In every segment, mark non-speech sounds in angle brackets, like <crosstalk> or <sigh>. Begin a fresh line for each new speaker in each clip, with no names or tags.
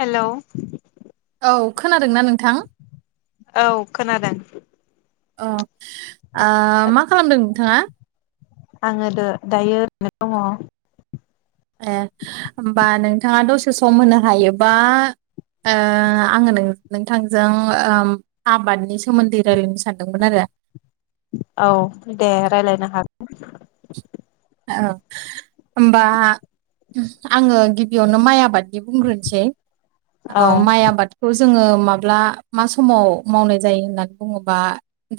Hello
औ खोनादोंना नोंथां?
औ खोनादों
अ' ओ मा खालामदों नोंथाङा
आङो दो दायो ओरैनो दङ'
ए होमबा नोंथाङा दसे सम होनो हायोबा ओ आङो नोंथांजों ओ आबादनि सोमोन्दै रायलायनो सानदोंमोन आरो
औ दे रायलायनो हागोन
औ होमबा आङो गिबियावनो माइ आबादनि बुंग्रोनोसै ओ
औ।
माइ आबादखौ जोङो माब्ला मा समाव मावनाय जायो होननानै बुङोबा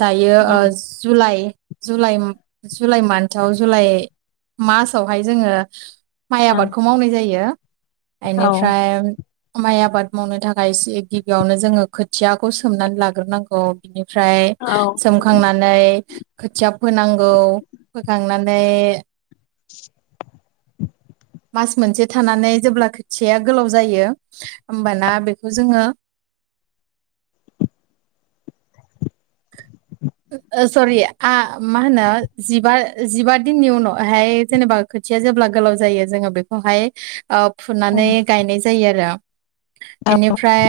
दायो ओ जुलाइ जुलाइ जुलाइ मान्थआव जुलाइ मासावहाय जोङो माइ
ओं
आबादखौ मावनाय जायो
औ
बेनिफ्राय माइ आबाद मावनो थाखाय एसे गिबियावनो जोङो खोथियाखौ सोमनानै लाग्रोनांगौ बिनि फ्राय
औ
सोमखांनानै खोथिया फोनांगौ फोखांनानै
<inaudible>
मास मोनसे थानानै जेब्ला खोथियाया गोलाव जायो होमबाना बेखौ जोङो
<inaudible>
ओ सरि आ मा होनो जिबा जिबा दिननि उनावहाय जेनेबा खोथिया जेब्ला गोलाव जायो जोङो बेखौहाय ओ फुनानै गायनाय जायो आरो इनिफ्राय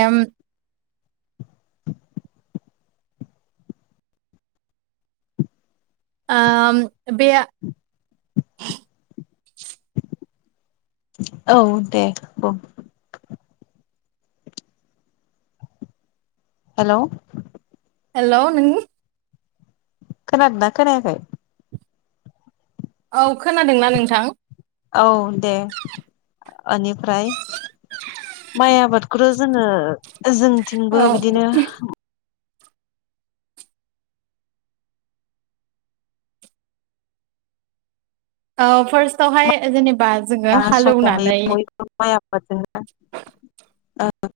<inaudible>
ओ बे
औ दे बुं हेलौ
हेल' नों।
खोनादो ना खोनायाखोय?
औ खोनादोंना नोंथां
औ दे ओनिफ्राय माइ आबादखौथ' जोङो जोंथिंबो
औ
बिदिनो
औ फार्स्टवहाय जेनेबा जोङो
दा समावहाय
हालौनानै
बयबो माय आबाद जोंनो ओ ओ।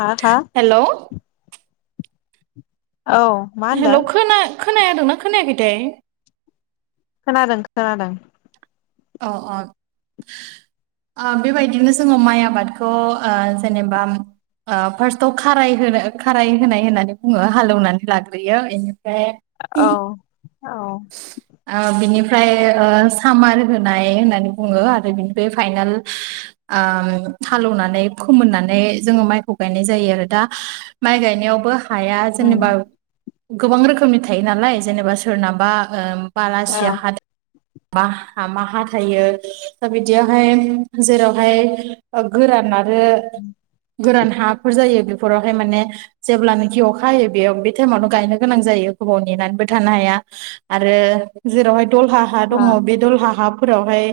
हा हा
हेल'
औ मा होनदों
खोनायादोंना खोनायाखैथाय
खोनादों खोनादों।
अ अ। ओ बेबायदिनो जोङो माइ आबादखौ ओ जेनेबा ओ फार्स्टआव खाराय होनो खाराय होनाय होननानै बुङो हालेवनानै लाग्रोयो बेनि
औ
<unintelligible>
औ
ओ बिनिफ्राय ओमफ्राय सामार होनाय होननानै बुङो आरो बिनिफ्राय बे फाइनाल ओ हालौवनानै फोमोननानै जोङो माइखौ गायनाय जायो आरो दा माइ गायनायावबो हाया
उम
जेनेबा गोबां रोखोमनि थायो नालाय जेनेबा सोरनाबा ओ
औ
बालासिया हादाबा हामा हा थायो दा बिदियावहाय जेरावहाय गोराना आरो गोरान हाफोर जायो बेफोरावहाय माने जेब्लानोखि अखा हायो बेयाव बे टाइमावनो गायनो गोनां जायो। गोबाव नेनानैबो थानो हाया आरो जेरावहाय दलहा हा
औ
दङ' बे दलहा हा फोरावहाय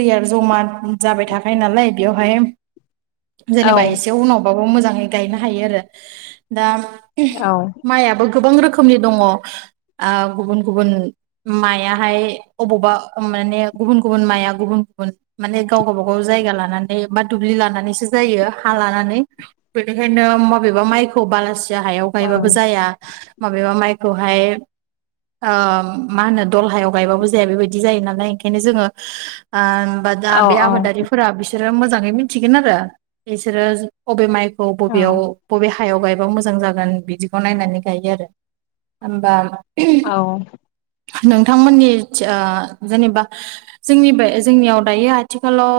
दैया ज'मा जाबाय थाखायो नालाय बेयावहाय जेनेबा
औ
एसे उनावबाबो मोजाङै गायनो हायो आरो दा
औ
माइयाबो गोबां रोखोमनि दंङ' ओ गुबुन गुबुन मायाहाय अबावबा माने गुबुन गुबुन माया गुबुन गुबुन। माने गाव गावबा गाव जायगा लानानै बा दुब्लि लानानैसो जायो हा लानानै बेनिखायनो मबेबा मायखौ बालासेया हायाव गायबाबो जाया माबेबा मायखौहाय ओ मा होनो दलहायाव गायबाबो जाया बेबायदि जायो नालाय ओंखायनो जोङो ओ होनबा दा
औ
बे
औ
आबादारिफोरा बिसि बिसोरो मोजाङै मिथिगोन आरो बिसोरो बबे माइखौ
औ
बबेयाव बबे हा हायाव गायबा मोजां जागोन बिदिखौ नायनानै गायो आरो होमबा
औ।
नोंथांमोननि ओ जेनेबा जोंनि बे जोंनियाव दायो आथिखालाव।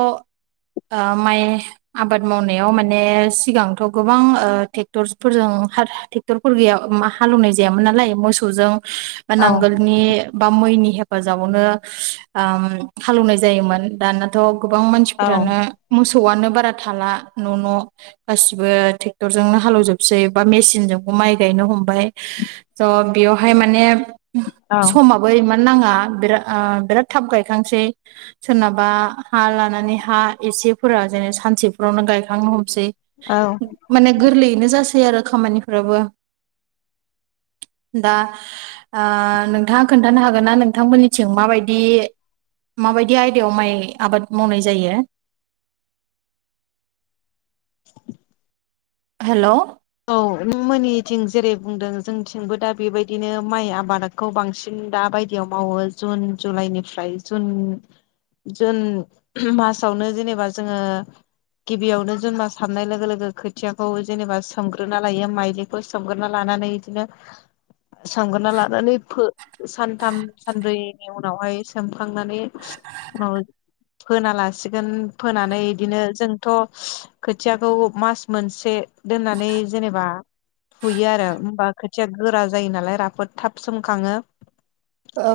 ओ माइ आबाद मावनायाव माने सिगांथ' गोबां ओ ट्रेक्टरसफोरजों ट्रेक्टरफोर गैया हालेवनाय जायामोन नालाय मोसौजों
औ
नांगोलनि बा मैनि हेफाजाबावनो ओ हालौनाय जायोमोन दानाथ' गोबां मानसिफोरानो मोसौ मोसौआनो बारा थाला न' न' गासिबो ट्रेक्टर जोंनो हालौजोबसै बा मेसिनजोंबो माइ गायनो हमबाय बेयावहाय माने
औ
समाबो इमान नाङा। बाराद थाब गायखांनोसै सोरनाबा हा लानानै हा एसेफोरा सानसेफोरावनो गायखांनो हमसै माने गोरलै बेनो जासोय आरो खामानिफ्राबो दा ओ नोंथाङा खोन्थानो हागोन ना नोंथांमोननिथिं माबायदि माबायदि आयदायाव माइ आबाद मावनाय जायो।
<inaudible>
हेल'
औ नों मोननिथिं जेरै बुंदों जोंथिंबो दा बेबायदिनो माइ आबादखौ बांसिन। दा बायदियाव मावो जुन जुलाइनिफ्राय जुन जुन मासावनो जेनेबा जोङो गिबियावनो जोङो साननाय लोगो लोगो खोथियाखौ जेनेबा सो सोमग्रोना लायो माइलिखौ सोमग्रोना लानानै बिदिनो। सोमग्रोना लानानै फो सानथाम सानब्रैनि उनावहाय सोमखांनानै औ। फोना लासिगोन फोनानै बिदिनो जोंथ' खोथियाखौ मास मोनसे दोननानै जेनेबा सुयो आरो होमबा खोथिया गोरा जायो नालाय राफोद थाब सोमखाङो।
औ।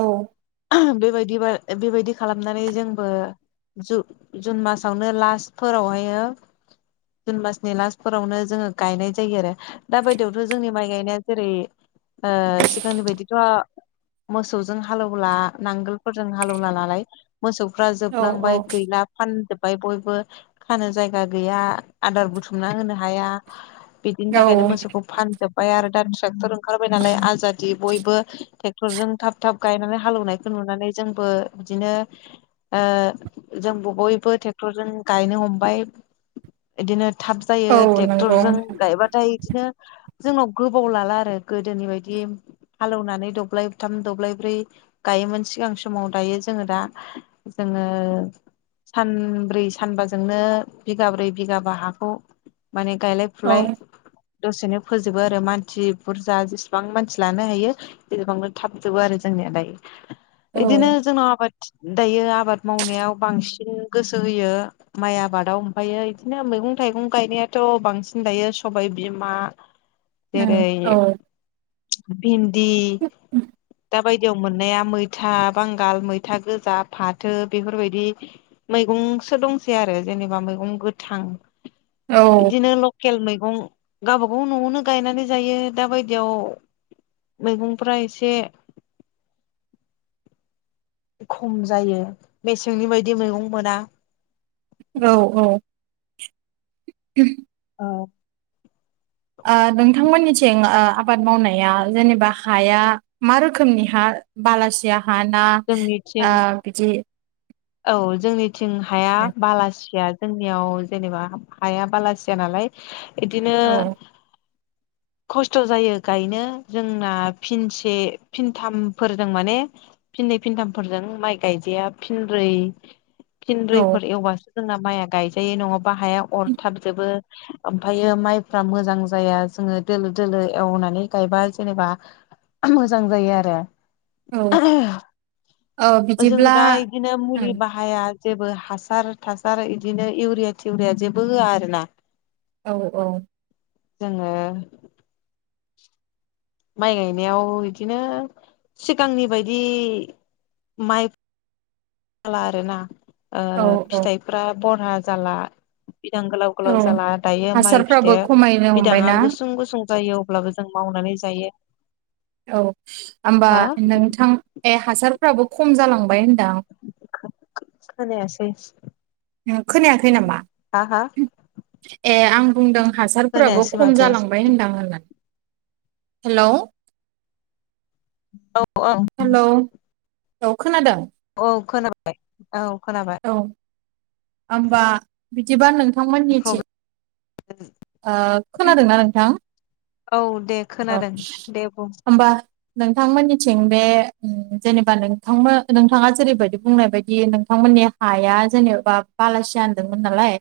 बेबायदि बेबायदि खालामनानै जोंबो जु-जुन मासावनो लास्टफोरावहायो जुन मासनि लास्टफोरावनो जोङो गायनाय जायो आरो दा बायदियावथ' जोंनि माइ गायनाया जेरै ओ सिगांनि बायदिथ' मोसौजों हालेवला नांगोलफोरजों हालेवला नालाय मोसौफ्रा
औ
जोबलांबाय गैला फानजोब बाय बयबो खानो जायगा गैया आदार बुथुमना होनो हाया बिदिनि
औ
थाखायनो मोसौखौ फानजोबबाय आरो दा ट्रेक्टर ओंखारबाय नालाय आजादि बयबो ट्रेक रजों थाब थाब गायनानै हालेवनायखौ नुनानै जोंबो बिदिनो ओ जों बयबो ट्रेक्टर जों गायनो हमबाय बिदिनो। थाब जायो
औ नंगौ
ट्रेक्टरजों गायबाथाय बिदिनो जोंनाव गोबाव लाला आरो गोदोनि बायदि हालौनानै दब्लाय थाम दब्लाय ब्रै गायोमोन सिगां समाव दायो जोङो दा जोङो सानब्रै सानबाजोंनो बिगाब्रै बिगाबा हाखौ माने गायलाय
औ
फुलाय दसेनो फोजोबो आरो मानसि बुरजा जेसेबां मानसि लानो हायो बेसेबांनो थाबजोबो आरो जोंनिया दायो। बिदिनो
उम
जोंनाव आबाद दायो आबाद मावनायाव बांसिन गोसो होयो माइ आबादाव ओमफ्रायो बिदिनो मै मैगं थाइगं गायनायाथ' बांसिन दायो सबाय बिमा
ओम
जेरै
औ
भिन्दि दा बायदियाव मोननाया मैथा बांगाल मैथा गोजा फाथो बेफोरबायदि मैगं सो दंसै आरो जेनेबा मैगं गोथां
औ
बिदिनो लके खेल मैगं गावबा गाव न'आवनो गायनानै जायो दा बायदियाव मैगंफ्रा एसे खम जायो मेसेंनि बायदि मैगं मोना
औ औ <inaudible>
औ
ओ नोंथांमोननिथिं ओ आबाद मावनाया जेनेबा हाया मा रोखोमनि हा। बालासिया हाना
जोंनिथिं
आ ओ बिदि।
औ जोंनिथिं हाया बालासिया। जोंनियाव जेनेबा हाया बालासिया नालाय इदिनो।
औ
<inaudible> खस्थ' जायो गायनो जोंना फिनसे फिनथामफोरजों माने फिन। फिनै फिनथामफोरजों माइ गायजाया फिनब्रै
औ
फिनब्रैफोर एवबासो। जोंना माइआ गायजायो नङाबा हाया अरथाब जोबो ओमफ्रायो माइफ्रा मोजां जाया। जोङो दोलो दोलो एवनानै गायबा जेनेबा मोजां जायो आरो।
औ औ
जोङो
बिदिब्ला
दा बिदिनो मुलि
ओं
बाहाया। जेबो हासार थासार बिदिनो इउरिया थिउरिया जेबो होआ आरो ना।
औ औ।
जोङो। माइ गायनायाव बिदिनो सिगांनि बायदि माइ। जाला आरोना ओ
औ औ
फिथाइफ्रा बरहा जाला। बिदां गोलाव गोलाव
औ
जाला दायो माइ फिथो
हासारफ्राबो खमायनो
बिदाङा
हमबायना
गुसुं गुसुं। जायो अब्लाबो जों मावनानै जायो।
औ होमबा
हा
नोंथां ए हासारफ्राबो खम जालांबाय होनदां।
खोनायासै।
खोनायाखै नामा।
हा हा।
ए आं बुंदों हासारफोराबो
खोनायासै
खम
माथो
जालांबाय होनदां होननानै। हेलौ।
औ औ।
हेलौ औ खोनादों।
औ खोनाबाय औ खोनाबाय।
औ होमबा बिदिबा नोंथांमोननिथि
प्रब्लेम
ओ खोनादोंना नोंथां।
औ दे
औ
खोनादों दे बुं।
होमबा नोंथांमोननिथिं बे जेनेबा नोंथांमोन नोंथाङा जेरैबायदि बुंनाय बायदि नोंथांमोननि हाया जेनेबा बालासिया होनदोंमोन नालाय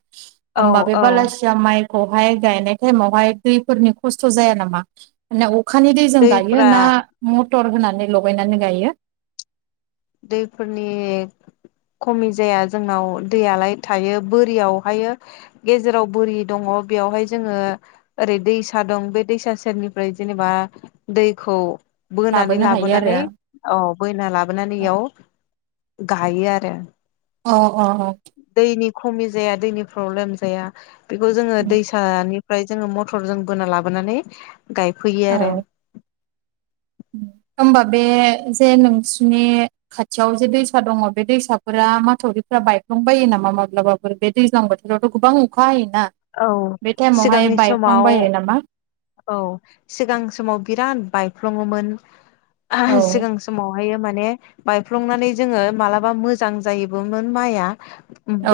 औ
होमबा बे
औ
बलासिया माइखौ बहाय गायनाय टाइमावहाय दैफोरनि खस्थ जाया नामा मा अखानि दैजों गायो
दैफ्रा
ना मटर होनानै लगायनानै गायो
दैफोरनि खमि जाया जोंनाव दैयालाय थायो बोरियावहाय गेजेराव बोरि दङ बेयावहाय जोङो ओरै दैसा दं बे दैसा सेरनिफ्राय जेनेबा दैखौ बोनानै
लाबोनो हायो आरो
लाबोनानै
अ
औ बोना लाबोनानै इयाव गायो आरो।
अ अ अ।
दैनि खमि जाया दैनि प्रब्लेम जाया बेखौ जोङो दैसानि ओमफ्राय जोङो मटरजों बोना लाबोनानै गायफैयो
अ
आरो।
औ
<inaudible>
होमबा बे जे नोंसनि खाथियाव जे दैसा दङो बे दैसाफोरा माथावरि बायफ्लांबायो नामा माब्लाबाफोर बे दैज्लां बोथोरावथ गोबां अखा हायो।
औ
बे टाइमावहाय
सिगांनि समाव
बायफ्लांबायो नामा।
औ सिगां समाव बिराद बायफ्लङोमोन
औ
सिगां समाव बायो माने बायफ्लंनानै जोङो मालाबा मोजां जायोबोमोन माइआ।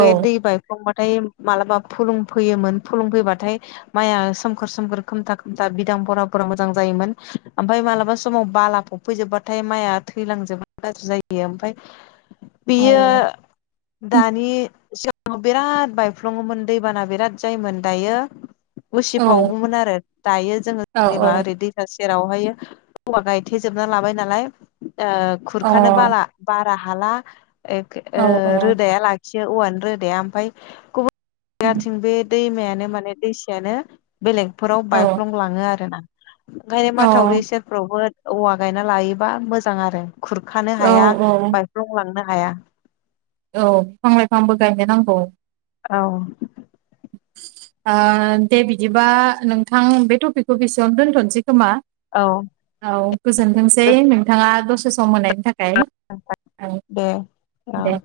बे दै बायफ्लंबा। थाय मालाबा फुलुं फैयोमोन फुलुं फैबाथाय माइया सोमखोर सोमखोर खोमथा- खोमथा बिदां भरा-भरा मोजां जायोमोन। ओमफ्राय मालाबा समाव बाला फबफैजोब्बाथाय माइआ थैलांजोबो गाज्रि जायो ओमफ्राय
अ
बियो दानि जोब आ बिराद बायफ्लङोमोन दैबाना बिराद जायोमोन दायो
औ
उसिफावोममोन आरो। दायो जोङो
औ
जेनेबा ओरै दैसा सेरावहाय औवा गायथेेजोबना लाबाय नालाय ओ
अ औ
खुरखानो बाला बारा हाला। ओ
औ
रोदाया लाखियो एसे औवानि रोदाया ओमफ्राय गुबुन जायगाथिं बे दैमायानो माने दैसायानो बेलेगफोराव बायफ्लंलाङो आरो ना। ओंखायनो माथावरि सेरफ्रावबो औवा गायना लायोबा मोजां आरो। खुरखानो
औ
हाया
औ
बायफ्लंलांनो हाया।
औ फिफां-लाइफांबो गायनो नांगौ।
औ।
ओ दे बिदिबा नोंथां बे टपिकखौ बेसेबां दोनथ'नोसै। खोमा
औ
औ गोजोनथोंसै नोंथाङा दसे सम मोननायनि थाखाय।
गोजोन
औ
दे औ
दे।